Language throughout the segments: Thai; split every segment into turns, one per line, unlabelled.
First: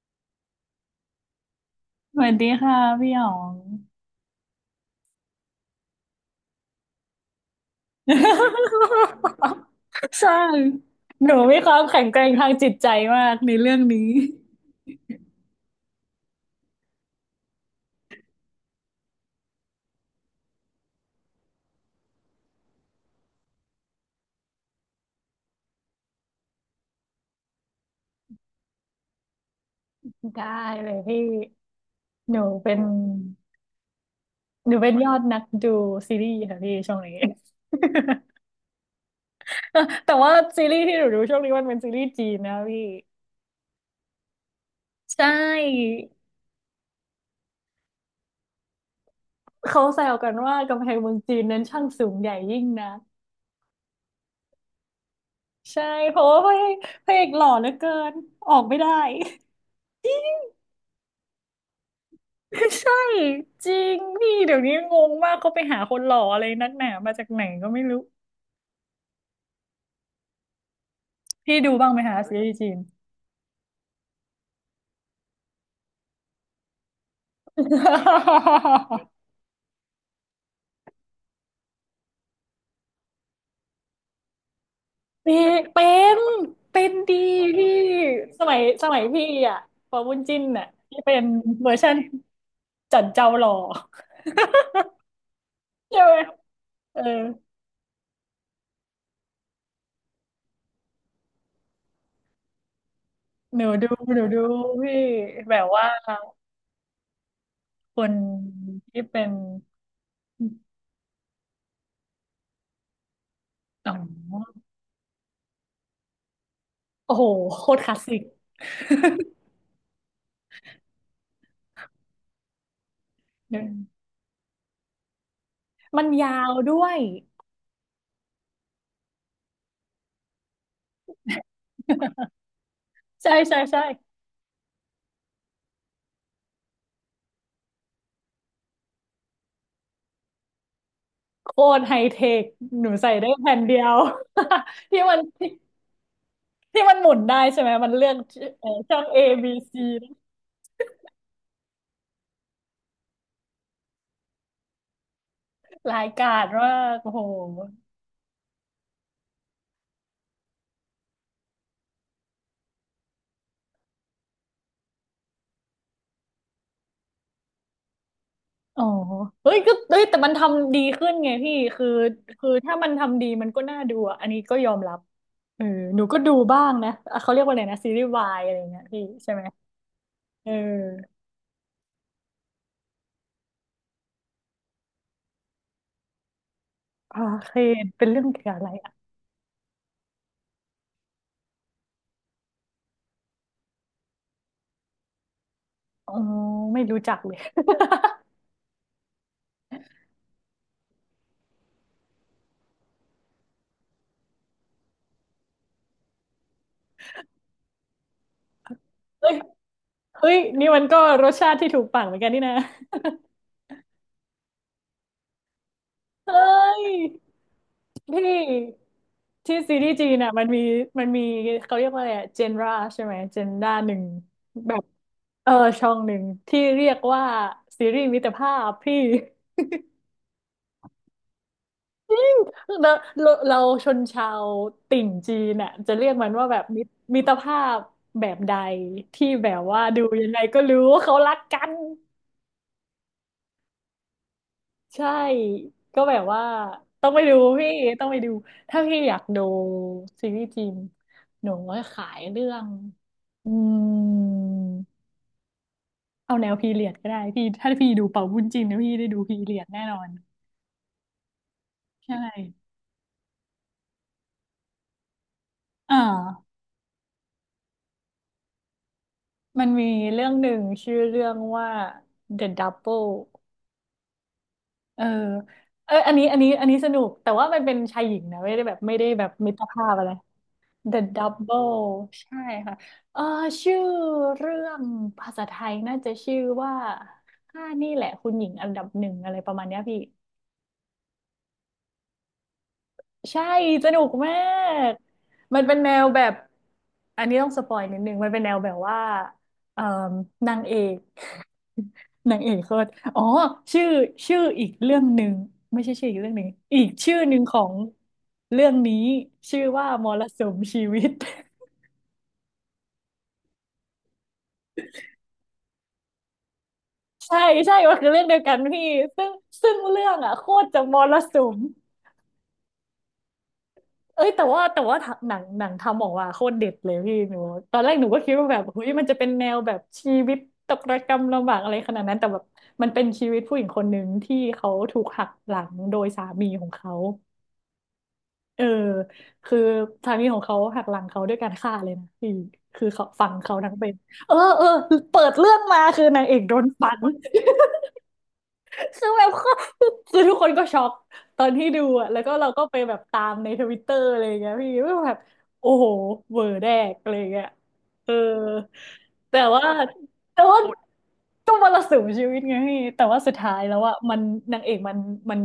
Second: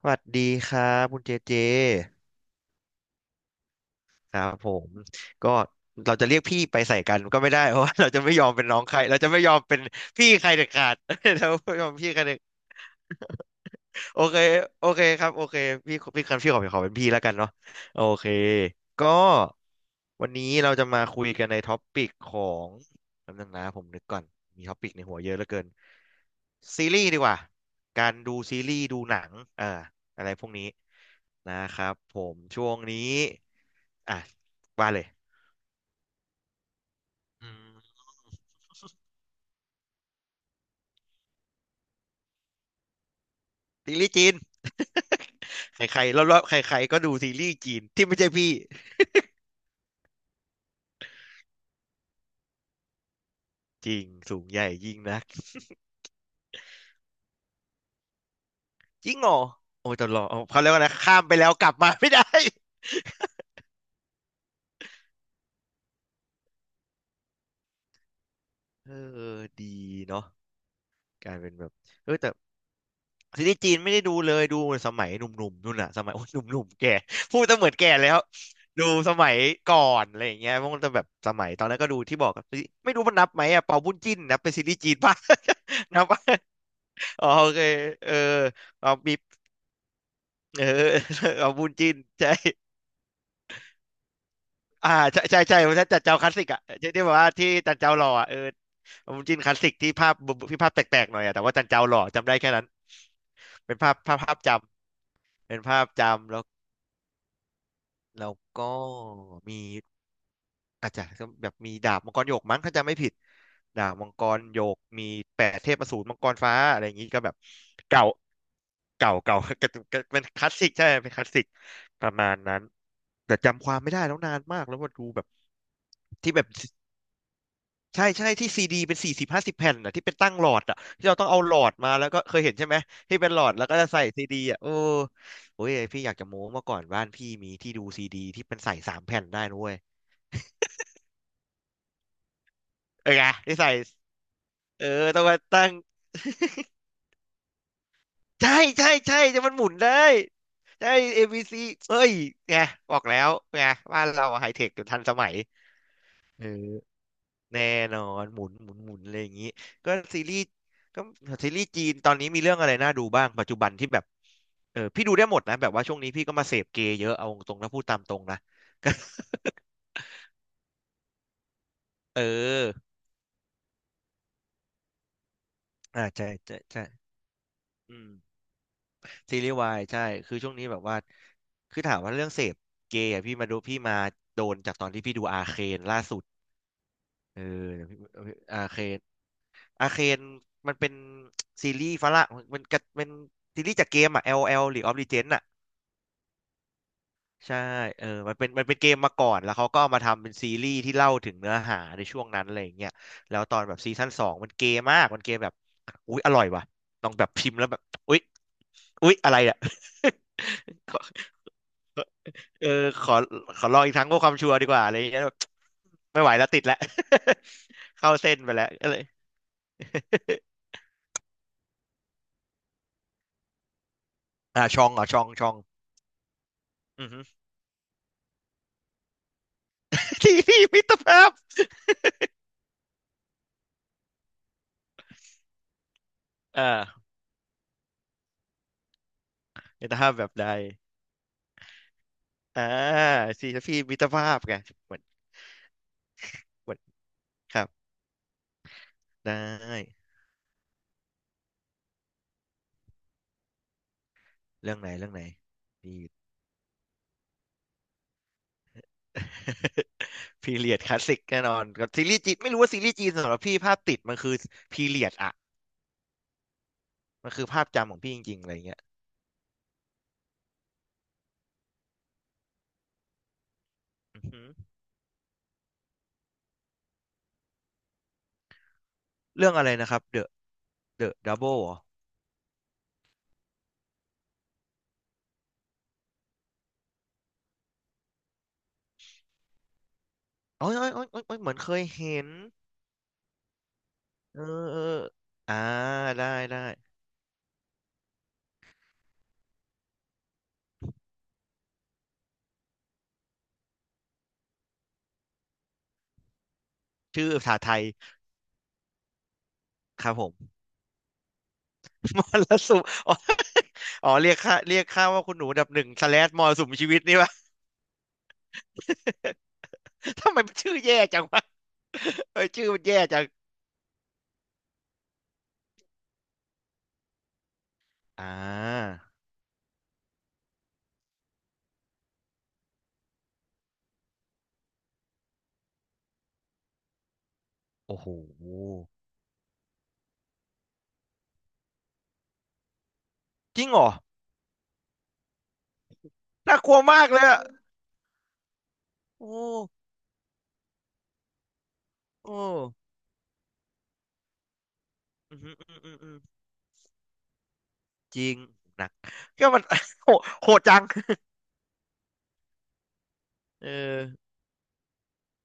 สวัสดีครับคุณเจเจ
สวัสดีค่ะพี่หยอง
ครับผมก็เราจะเรียกพี่ไปใส่กันก็ไม่ได้ เพราะว่าเราจะไม่ยอมเป็นน้องใครเราจะไม่ยอมเป็น พี่
ใช่
ใครเด็ดขาด
หนู
เรา
มีค
ไม่
วาม
ยอม
แข็ง
พี่
แก
ใคร
ร่ง
เด็ด
ทางจิตใจมากในเรื่องนี้
โอเค โอเคครับ โอเค พี่คันพี่ขอเป็นพี่แล้วกันเนาะโอเค ก็วันนี้เราจะมาคุยกันในท็อปปิกของแป๊บนึงนะผมนึกก่อน มีท็อปปิกในหัวเยอะเหลือเกินซีรีส์ดีกว่า การดูซีรีส์ดูหนังเอ่อะไรพ
ได้
วกนี้
เลยพี่
นะครับผ
ห
ม
นู
ช่ว
เป็
ง
น
นี้ อ่ะ
หนูเป็
ว่า
น
เล
ย
ย
อดนักดูซีรีส์ค่ะพี่ช่วงนี้
อืม
แต่ว่าซีรีส์ที่หนูดูช่วงนี้มันเป็นซีรีส์จีนนะพี่
ซีรีส์จีน
ใช ่
ใครๆ รอบๆใครๆก็ดูซีรีส์จีนที่ไม่ใช่พี่
เขาแซวกันว่ากำแพงเมืองจีนนั้นช่างสูงใหญ่ยิ่งนะ
จริงสูงใหญ่ยิ่งนัก
ใช่เพราะว่าพระเอกหล่อเหลือเกินออกไม่ได้
จริงเหรอโอ้ยต่อดเอาเขาเรียกว่านะข้ามไปแล้วกลับมาไม่ได้
ใช่จริงนี่เดี๋ยวนี้งงมากเขาไปหาคนหล่ออะไรนักหนามาจากไหนก็ไม่รู้
เออดีเนาะกลายเป็น
พี่
แบ
ดู
บ
บ้างไหม
เอ
คะ
อแต่
ซีรีส์จีน
ซีรีส์จีนไม่ได้ดูเลยดูสมัยหนุ่มๆนู่นน่ะสมัยโอ้ยหนุ่มๆแก่พูดจะเหมือนแก่แล้วดู สมัยก่อนอะไรอย่างเงี้ยมันจะแบบสมัยตอนนั้นก็ดูที่บอกกับไม่รู้มันนับไหมอะเปาบุญจิ้นนับเป็นซีรีส์จีนป่ะ
พี่ เป็
นับ
น
ป่ะ
เป็นดี
อ๋อโอเค
พี่
เออ
ส
เอา
มัย
บีบ
พี่อ่ะปอบุญจิ้น
เอ
อ่ะ
อ
ที่เป็น
เอาบุ
เวอ
ญ
ร์ชั
จิ้
น
นใช่
จันเจ้าหล่อ
อ่าใช่ใช่ใช่ผม
ใช่
จัด
ไหม
เจ้าคลาสสิกอ่ะที่
เอ
ที่
อ
แบบว่าที่จันเจ้าหล่ออ่ะเออผมจินคลาสสิกที่ภาพที่ภาพแปลกๆหน่อยอ่ะแต่ว่าจันเจ้าหล่อจำได้แค่นั้น
หนู
เป็น
ดู
ภาพภา
ห
พ
นู
ภาพ
ดู
จ
พี่
ำ
แบ
เป็น
บ
ภา
ว่า
พจำแล้ว
คน
แล้วก็
ที่เป็น
มี อาจจะแบบมีดาบมังกรหยกมั้งถ้าจำไม่ผิดดา
อ๋
บมังกรห
อ
ยกมีแปดเทพอสูรมังกรฟ้าอะไรอย่างนี้
โอ้
ก็
โห
แบบ
โคตรคลาส
เก่า
สิก
เก่าเก่า ก็ก็เป็นคลาสสิกใช่เป็นคลาสสิกประมาณนั้นแต่จำความไม่ได้แล้วนานมากแล้วว่าดูแบบ
มัน
ที่
ยา
แบบ
วด้วย
ใช่ใช่ที่ซีดีเป็นสี่สิบห้าสิบแผ่นอ่ะที่เป็นตั้งหลอดอ่ะที่เราต้องเอาหลอดมาแล้วก็เคยเห็นใช่ไหมที่เป็
ใช่
นหลอด
ใช่
แล้วก็
ใช่
จะใส่ซีดีอ่ะโอ้ยพี่อยากจะโม้เมื่อก่อนบ้านพี่มีที่ดูซีดีที่เป็นใส่สามแผ่นได้นุ้ย
โคตรไฮเทคหนู
เอ
ใส่
อไง
ได้แผ่
ที่
น
ใส่
เดียว
เออ
ที่มัน
ต้องมา
ที่
ตั้ง
ที่มันหมุนได้ใช่ไหมมันเลือก
ใช่ใช่
ช่อง A
ใช่จะ
B
มันหมุน
C
ได้ใช่ a ซ c เอ้ยไงบอกแล้วไงบ้านเราไฮเทคอยู่ทันสมัย
รายการ
เอ
ว่า
อ
กโอ้โห
แน่นอนหมุนหมุนหมุนอะไรอย่างนี้ก็ซีรีส์ก็ซีรีส์จีนตอนนี้มีเรื่องอะไรน่าดูบ้างปัจจุบันที่แบบเออพี่ดูได้หมดนะแบบว่าช่วงนี้พี่ก็มาเสพเกย์เยอะเอาตรงนะพูดตามตรงนะ
อ๋อ เฮ้ยก็เฮ้ยแต่มันทำดีขึ้นไงพี่คือ
เอ
คือ
อ
ถ้ามันทำดีมันก็น่าดูอะอันนี้ก็ยอมรับเออหนู
อ่า
ก็
ใช่
ดู
ใช่
บ้าง
ใช่
นะอ่ะเขาเรียกว่าอะไรนะซีรี
อื
ส์
ม
วายอะไรเงี้ยพี่ใช่
ซี
ไหม
รีส์วายใช่คือ
เอ
ช่วงนี้แบบว่า
อ
คือถามว่าเรื่องเสพเกย์อะพี่มาดูพี่มาโดนจากตอนที่พี่ดูอาเคนล่าสุด
โอ
เออ
เค
เดี๋ยวพี่
เป็นเรื่องเกี่ยวกับ
อา
อะไร
เคน
อะ
อาเคนมันเป็นซีรีส์ฝรั่งมันกะเป็นซีรีส์จากเกมอ่ะ LOL หรือ of Legends อะ
อ๋อไม่รู้จักเลย
ใช่เออมันเป็นมันเป็นเกมมาก่อนแล้วเขาก็เอามาทำเป็นซีรีส์ที่เล่าถึงเนื้อหาในช่วงนั้นอะไรอย่างเงี้ยแล้วตอนแบบซีซั่นสองมันเกย์มากมันเกย์แบบอุ๊ยอร่อยว่ะลองแบบพิมพ์แล้วแบบอุ๊ยอุ๊ย
เฮ้
อะ
ย
ไรอะ
เฮ้ยนี่มัน ก็
ข
รสชาติที่ถูกปากเหมือนกันนี่นะ
เออขอขอลองอีกครั้งเพื่อความชัวร์ดีกว่าอะไรอย่างเงี้ยแบบไม่ไหว
เฮ้
แล้วติดแล้ว
ย
เข้า
ที
เส้นไปแล้ว ก็
่
เลย
ที่ซีรีส์จีนอ่ะมันมี มันมีเขาเรียกว่าอะไรเจนราใช่ไหมเจนด้าหนึ่ง
อ่า
แบ
ช
บ
องเหรอะชองช
เอ
อ
อ
ง
ช่องหนึ่งที่เรียก
อือฮึ
ว่าซีรีส์มิตรภาพพี่
ที่พี่มิตรภาพ
จริงเราเราชนชาวติ่งจีนน่ะจะเรียกมันว่าแบบ
อ่า
มิตรภาพแบบใดที่แบบว่า
มิตร
ดู
ภาพแบ
ยั
บ
งไง
ใด
ก็รู้ว่าเขารักกัน
อ่าที่พี่มิตรภาพไงเหมือน
ใช่ก็แบบว่า
เหมือน
ต้องไปดู
ครับ
พี่ต้องไปดูถ้าพี่อยาก
ได้
ดูซีรีส์จีนหนูก็ขายเรื่องอืม
เรื่องไหนเรื่องไหนพี่
เอาแนวพีเรียดก็ได้พี่ถ้าพี่ดูเป่าบุญจีนนะพี่ได้ดูพีเรียดแน่นอน
พีเรียดคลาสสิกแน่นอนกับซี
ใช
รีส์จีนไม่รู้
่
ว่าซีรีส์จีนสำหรับพี่ภาพติดมันคือพีเรียดอะ
อ่า
มันคือภาพจำของพี่จริงๆอะไรอย่างเงี้ย
มันมีเรื่องหนึ่งชื่อเรื่องว่า The Double
อือฮึ
เออเอออันนี้อันนี้สนุกแต่ว่ามันเป็นชายหญิงนะไม่ได้แบบไม่ได้แบบ
เรื่
มิ
อง
ตร
อะไร
ภา
นะ
พ
ครับ
อะไร
The
The
The Double
Double ใช่ค่ะเออชื่อเรื่องภาษาไทยน่าจะชื่อว่าข้านี่แหละคุณหญิงอันดับหนึ่งอะไรประมาณเนี้ยพี่
โอ้ยโอ้ยโอ้ยโอ้ยโอ้ยเหมือนเคยเห็น
ใช่สนุกมา
เออเออ
ก
อ่า
มันเป็นแนวแบ
ได้
บ
ได้
อันนี้ต้องสปอยนิดนึง มันเป็นแนวแบบว่าเอ่อนางเอก นางเอกโคตรอ๋อชื่อชื่ออีกเรื่องหนึ่งไม่ใช่ชื่ออีกเรื่องหนึ่งอีกชื่อ
ชื่อ
หนึ่ง
ภา
ข
ษา
อ
ไท
ง
ย
เรื่องนี้ชื่อว่าม
ครับ
ร
ผม
สุมชีวิต
มรสุมอ๋ออ๋อ เรียกค่าเรียกค่าว่าคุณหนูอันดับหนึ่งสแลชมรสุมชีวิตนี่วะ
ใช่ใช่มันคือเรื่องเดียวกันพี่ ซึ่งซึ่งเรื่อง
ทำ
อ่ะ
ไม
โค
มัน
ตร
ชื่อ
จะม
แย่
ร
จัง
สุ
วะ
ม
เออชื่อมันแย่จัง
เอ้ยแต่ว่าหนังทำออกมาโคตรเด็ดเลยพี่หนูตอนแรกหนูก็
อ่
คิดว่าแบบเฮ้ย
า
มันจะเป็นแนวแบบชีวิตตกระกำลำบากอะไรขนาดนั้นแต่แบบมันเป็นชีวิตผู้หญิงคนหนึ่งที่เขาถูกหักหลังโดยสามีของเขา
โอ้โห
เออคือสามีของเขาหักหลังเขาด้วยการฆ่าเลยนะพี่คือเขาฝังเขา
จริง
ทั้ง
เหร
เป็
อ
นเออเออเปิดเรื่องมาคือนางเอกโด
น่า
น
กลัว
ฝัง
มากเลยอะ
คือแบ
โอ้
บ คือทุกคนก็ช็อกตอนที่ดูอ่ะแล้วก็
โอ้
เราก็ไปแบบตามในทวิตเตอร์อะไรอย่างเงี้ยพี่ว่าแบบ
อืมอืม
โอ้โห
อืมอืม
เวอร์แดกอะไรอย่างเงี้ยเออ
จริงหนัก
แต่
ก็มัน
ว่า
โหด
แต่
โห
ว่า
ดจัง
ก็มรสุมชีวิตไงพี่แต่ว่าสุดท้าย
เอ
แล้วอ่ะ
อ
มันนางเอกมัน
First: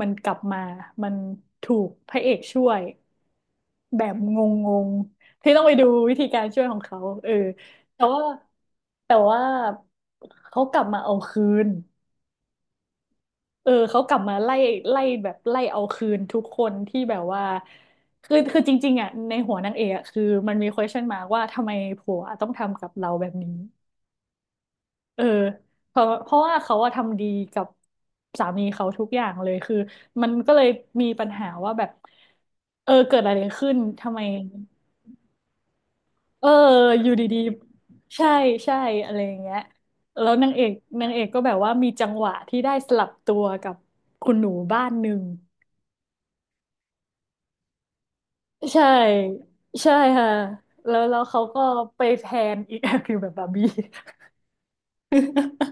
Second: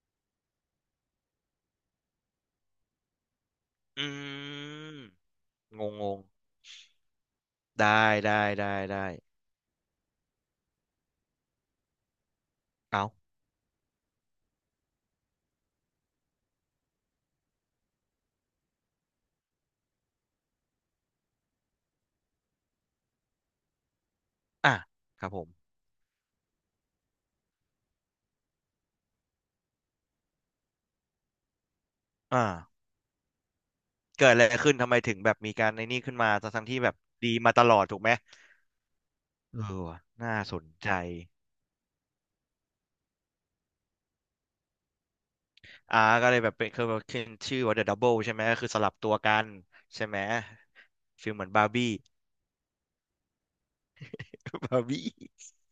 มันกลับมามันถูกพระเอกช่วยแบ
อื
บงง
ม
ๆที่ต้องไป
ง
ดู
ง
วิ
ง
ธีการช่วยของเขาเออแต่
ได้
ว่า
ได้ได้ได้
แต่ว่าเขากลับมาเอาคืน
เอา
เออเขากลับมาไล่ไล่แบบไล่เอาคืนทุกคนที่แบบว่าคือจริงๆอ่ะในหัวนางเอกอะคือมันมี question mark ว่าทำไมผัวต้องทำกับเราแบบนี้
อ่ะ
เอ
ค
อ
รับผม
เพราะว่าเขาอะทำดีกับสามีเขาทุกอย่างเลยคือมันก็เลยมีปัญหาว่าแบบ
อ่า
เออเกิดอะไรขึ้นทำไม
เกิดอะไรขึ้นทำไมถึงแบบมีการในนี่ขึ้นมา
เออ
ทั้งๆที่แบบ
อยู่
ดี
ดี
มาตลอดถูกไหม
ๆใช่ใช่อะไรอย่างเงี้ย
เออว่ะ
แล้ว
น่าสนใจ
นางเอกก็แบบว่ามีจังหวะที่ได้สลับตัวกับคุณหนูบ้านหนึ่ง
อ่าก็เลยแบบเป็นคือแบบขึ้นชื่อว่า The Double ใช่ไหมก็คือส
ใช่
ลับตัวกัน
ใช่
ใช่ไหม
ค่ะแล้ว
ฟีล
เขา
เหมือน
ก็
บาร์บี้
ไปแทนอีก คือแบบบาร์บี้
บาร์บี้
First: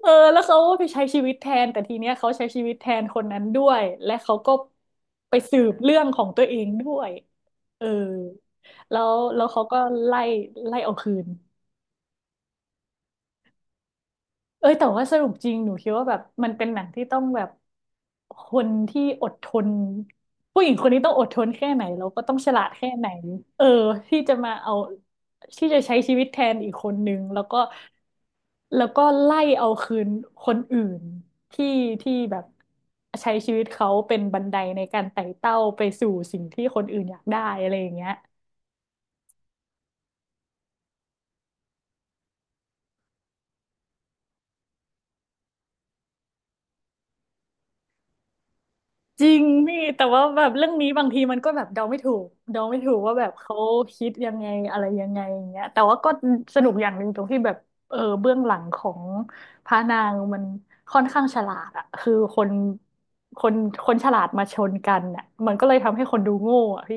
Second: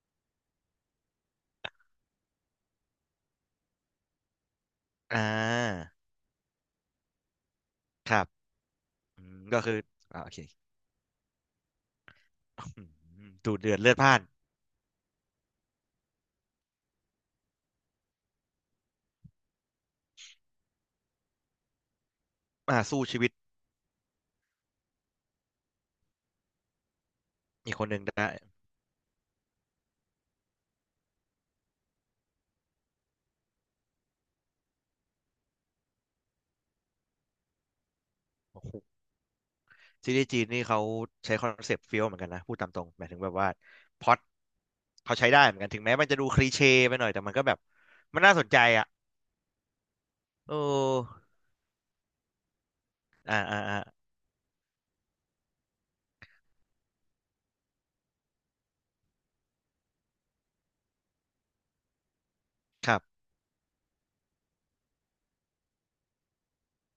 เออแล้วเขาก็ไปใช้ชีวิตแทนแต่ทีเนี้ยเขาใช้ชีวิตแทนคนนั้นด้วยและเขาก็
อ่
ไปสืบ
า
เรื่องของตัวเองด้วยเออ
ครับ
แล้ว
อืม
แล้ว
ก็
เขา
คื
ก็
อ
ไล่
อ่าโอเค
ไล่เอาคืน
อืมดูเดือดเลือดพล่าน
เอ้ยแต่ว่าสรุปจริงหนูคิดว่าแบบมันเป็นหนังที่ต้องแบบคนที่อดทนผู้หญิงคนนี้ต้องอดทนแค่ไหนแล้วก็ต้องฉลาดแค่
สู้
ไหน
ชีวิต
เออที่จะมาเอาที่จะใช้ชีวิตแทนอีกคนนึงแล้วก็
อีกคนหนึ่งได้
แล้วก็ไล่เอาคืนคนอื่นที่ที่แบบใช้ชีวิตเขาเป็นบันไดในการไต่เต้าไปสู่สิ่งที่คนอื่นอยากได้อะไรอย่างเงี้ย
โอ้โห ซีรีส์จีนนี่เขาใช้คอนเซปต์เฟี้ยวเหมือนกันนะพูดตามตรงหมายถึงแบบว่าพล็อตเขาใช้ได้เหมือนกันถึงแม้มันจะดูคลีเช่ไปหน่อยแต่มันก็แบบมันน่าสนใจอ่ะ
จริงพี่แต่ว่าแบบ
โอ
เรื่องนี้บางที
้
มันก็แบบเดาไม่ถูกเดาไม่ถูกว่าแบบ
อ่า
เขา
อ่าอ่า
คิดยังไงอะไรยังไงอย่างเงี้ยแต่ว่าก็สนุกอย่างหนึ่งตรงที่แบบเออเบื้องหลังของพระนางมันค่อนข้างฉลาดอะคือ
ครับ
คนคนฉลาดมาชนกันอะมันก็เลยทำให้คนดูโง่อะพี่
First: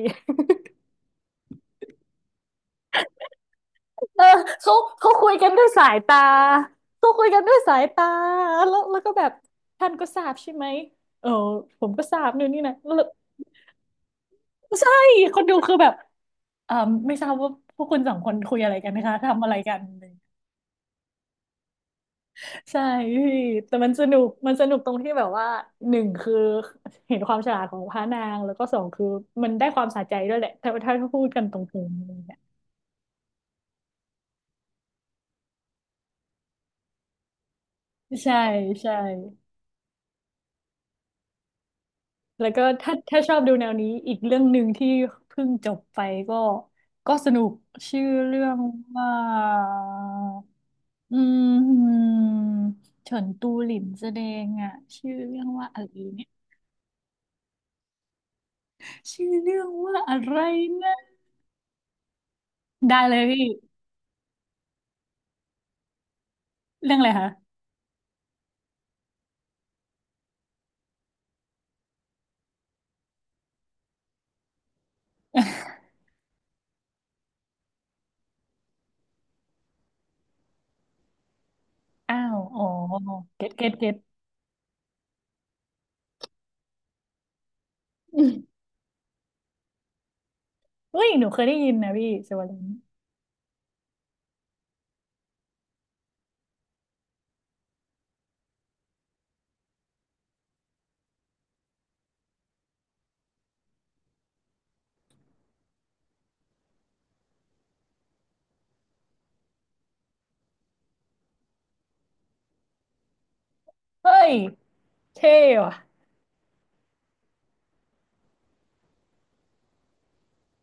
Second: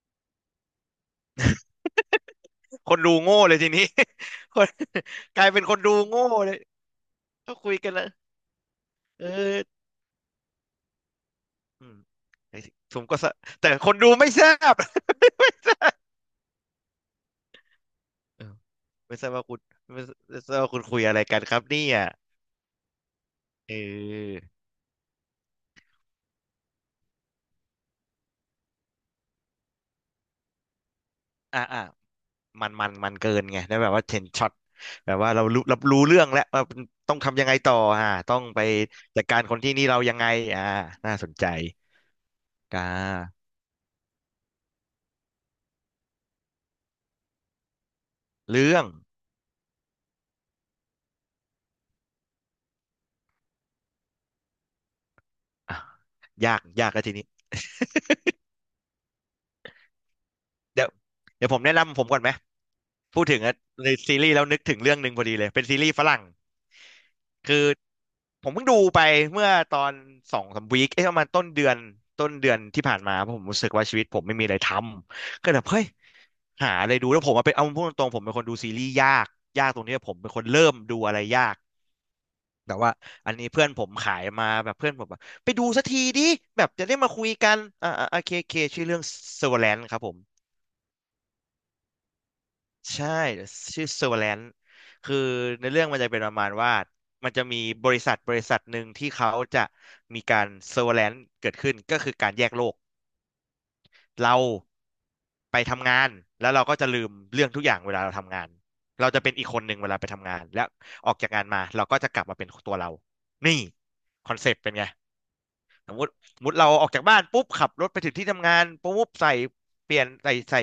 คนดูโง่เลยทีนี้
เออ
คน
เขาเขาคุย
กลา
กั
ย
น
เป็
ด้
น
วย
คน
สา
ดู
ยตา
โง่เลย
เขาคุยกันด้
ก็
วย
คุย
สาย
กันแล้
ตา
ว
แล้วก็แบ
เอ
บ
อ
ท่านก็ทราบใช่ไหมเออผ
อื
ม
ม
ก็ทราบนู่น
ไอ้
นี่
สิ
นะแล้
ผม
ว
ก็สะแต่คนดูไม่ทราบ
ใช่คนดูคือแบบ เอ่อไม่ทราบว่าพวกคุณสองคน
เออ
คุยอะไรกันนะ คะ
ไม่ทราบ
ทำ
ว่า
อะไร
คุณ
กัน
ไม่ทราบว่าคุณคุยอะไรกันครับเนี่ย
ใช่พี่
เ
แต่มันสนุก
ออ
มันสนุกตรงที่แบบว่าหนึ่งคือเห็นความฉลาดของพระนางแล้วก็สองคือมันได้ความสะใจด้วยแหละถ้าพูดกันต
อ่า
ร
อ่า
งๆอะไรเงี้ย
มันเกินไงแล้วแบบว่าเห็นช็อตแบบว่าเรารู้รับรู้เรื่องแล้วว่าต้องทำยังไงต่อต้
ใช่
องไป
ใช่
จัดการคนที่นี่เรายังไงอ่าน่าสนใจ
แล้วก็
อ่
ถ้าชอบ
า
ดูแนวนี้อีกเรื่องหนึ่งที่เพิ่งจบไปก็ก็สนุกชื่อเรื่อง
เรื่อง
ว่าอืมเฉินตูหลินแสดงอ่ะชื่อเรื่องว่า
อ่ะ
อะไรเนี่ย
ยากแล้วทีนี้
ชื่อเรื่องว่าอะไร
เดี๋ยว
นะ
เดี๋ยวผมแนะนำผมก่อนไหม
ได้เลย
พูดถึ
พี่
งอะในซีรีส์แล้วนึกถึงเรื่องหนึ่งพอดีเลยเป็นซีรีส์ฝรั่ง
เรื่องอะไรคะ
คือผมเพิ่งดูไปเมื่อตอนสองสามวีคเอ๊ะประมาณต้นเดือนที่ผ่านมาเพราะผมรู้สึกว่าชีวิตผมไม่มีอะไรทำก็แบบเฮ้ย หาอะไรดูแล้วผมอะเป็นเอาพูดตรงๆผมเป็นคนดูซีรีส์ยากยากตรงนี้ผมเป็นคนเริ่มดูอะไรยาก
อ้าวอ๋อ
แต่ว่าอันนี้
เก็ต
เพื่
เก็
อน
ต
ผ
เก็
ม
ต
ขายมาแบบเพื่อนผมแบบไปดูสักทีดิแบบจะได้มาคุยกันโอ
อืม
เคชื่อเรื่อง Severance ครับผม
เฮ้ยหนูเคยได้ยินนะพี่เซเวอร์ลิน
ใช่ชื่อ Severance คือในเรื่องมันจะเป็นประมาณว่ามันจะมีบริษัทหนึ่งที่เขาจะมีการ Severance เกิดขึ้นก็คือการแยกโลก เราไปทำงานแล้วเราก็จะลืมเรื่องทุกอย่างเวลาเราทำงานเราจะเป็นอีกคนหนึ่งเวลาไปทำงานแล้วออกจากงานมาเราก็จะกลับมาเป็นตัวเรานี่
เฮ้
ค
ย
อนเซปต์เป็นไง
เท่ว่ะ
สมมติเราออกจากบ้านปุ๊บขับรถไปถึงที่ทำงานปุ๊บใส่เปลี่ยนใส่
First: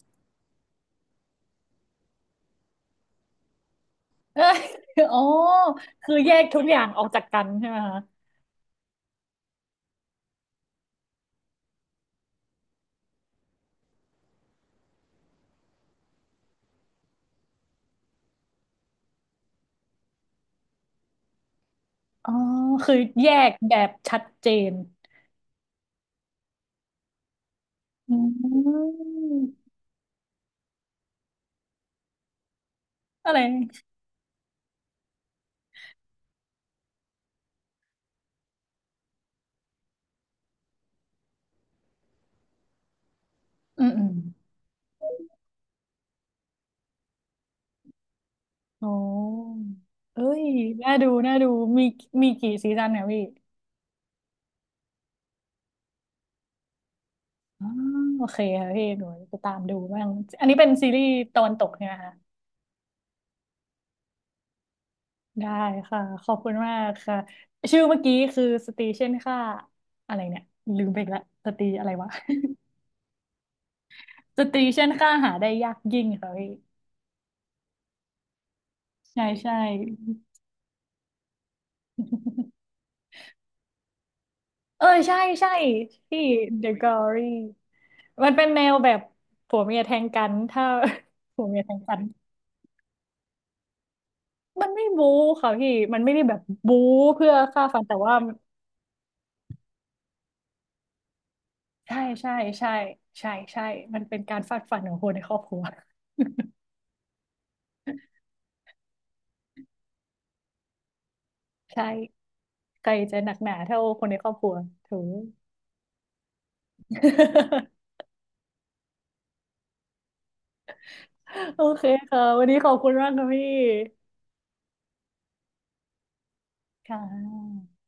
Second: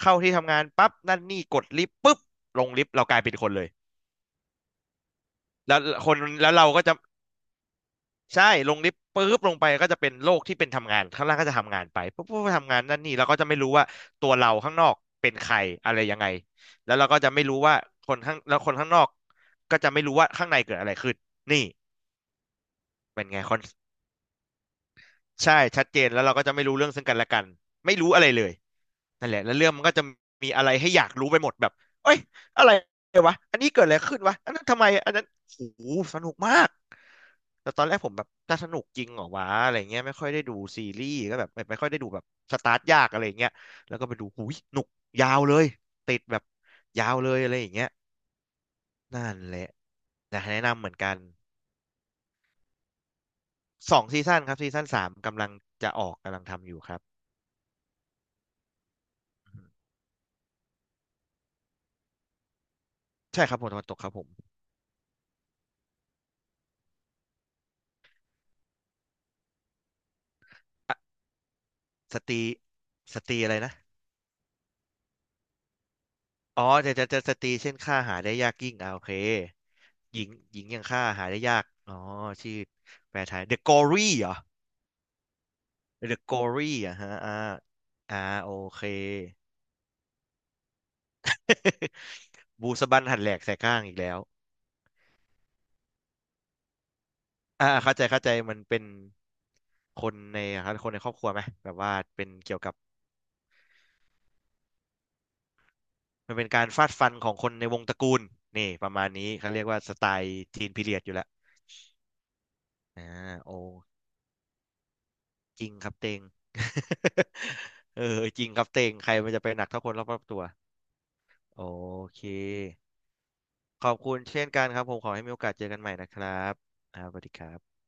เข้าที่ทำงานปั๊บนั่นนี่กดลิฟต์ปุ๊บลงลิฟต์เรากลายเป็นคนเลย
เอ้ยอ๋อ
แล้วค
คือ
น
แยก
แล้ว
ทุก
เรา
อย่า
ก็
ง
จะ
ออกจากกันใช่ไหมคะ
ใช่ลงลิฟต์ปุ๊บลงไปก็จะเป็นโลกที่เป็นทำงานข้างล่างก็จะทำงานไปปุ๊บปุ๊บทำงานนั่นนี่แล้วก็จะไม่รู้ว่าตัวเราข้างนอกเป็นใครอะไรยังไงแล้วเราก็จะไม่รู้ว่าคนข้างแล้วคนข้างนอกก็จะไม่รู้ว่าข้างในเกิดอะไรขึ้นนี่
อ๋อคือ
เป็น
แย
ไงค
ก
อน
แบบชัดเจน
ใช่ชัดเจนแล้วเราก็จะไม่รู้เรื่องซึ่งกันและกันไม่รู้
อื
อะไรเลยนั่นแหละแล้วเรื่
ม
องมันก็จะมีอะไรให้อยากรู้ไปหมดแบบเอ้ยอะไร
อะ
วะ
ไร
อันนี้เกิดอะไรขึ้นวะอันนั้นทำไมอันนั้นโอ้โหสนุกมากแต่ตอนแรกผมแบบจะสนุกจริงเหรอวะอะไรเงี้ยไม่ค่อยได้ดูซีรีส์ก็แบบไม่ค่อยได้ดูแบบสตาร์ทยากอะไรเงี้ย
อืม
แล้ว
อื
ก็
ม
ไปดูหูยหนุกยาวเลยติดแบบยาวเลยอะไรอย่างเงี้ย
อ๋
นั่นแห
อ
ละ
เอ้
นะ
ย
แนะนำเห
น่า
มือน
ดู
กัน
น่าดูมีมีกี่ซีซั่นเนี่ยพี่
2 ซีซั่นครับซีซั่น 3กำลังจะออกกำลังทำอยู่ครับ
อ๋อโอเคค่ะพี่หนูจะตามดูบ้างอันนี้เป็นซีรีส์ตะวันตกเนี่ยนะคะ
ใช่ครับผมตะวันตกครับผม
ได้ค่ะขอบคุณมากค่ะชื่อเมื่อกี้คือสตรีเช่นค่าอะไรเนี่ยลืมไป
อ่ะ
อีกละสตรีอะไรวะ
สตรีอะไรนะ
สตรีเช่นค่าหาได้ยากยิ่งค่ะพี่
อ๋อจะจะจะสตรีเช่นฆ่าหาได้ยากยิ่งโอเค
ใช่ใช่
หญิงอย่างฆ่าหาได้ยากอ๋อชื่อ แปลไทย The g o r y เหรอ
เออใช่ใช่
The g
ที่
o r
The
y อ่ะฮะ
Glory
อ่า
มันเป็น
โอ
แนว
เค
แบบผัวเมียแทงกันถ้า ผัวเมียแทงกัน
บูสบันหันแหลกใส่ข้างอีกแล้ว
มันไม่บู๊ค่ะพี่มันไม่ได้แบบบู๊เพื่อฆ่าฟัน
เข้า
แต่
ใจ
ว่า
เข้าใจมันเป็นคนในครับคนในครอบครัวไหมแบบว่า
ใช่
เป็น
ใช่
เกี่ยว
ใช่
กับ
ใช่ใช่ มันเป็นการฟาดฟันของคนในครอบครัว
มันเป็นการฟาดฟันของคนในวงตระกูลนี่ประมาณนี้เขาเรียกว่าสไตล์ทีนพีเรียดอยู่แล้ว
ใช่ใคร
อ่า
จะหนักห
โอ
นาเท่าคนในครอบครัวถูก
จริงครับเต็ง เออจริงครับเต็งใครมันจะไปหนักเท่าคนรอบๆตัว
โอ
โอ
เคค่ะ
เค
วันนี้ขอบคุณมากค่ะพี่
ขอบคุณเช่นกันครับผมขอให้มีโอกาสเจอกันใหม่นะครับค
ค่ะ
รับสวัสดีครับ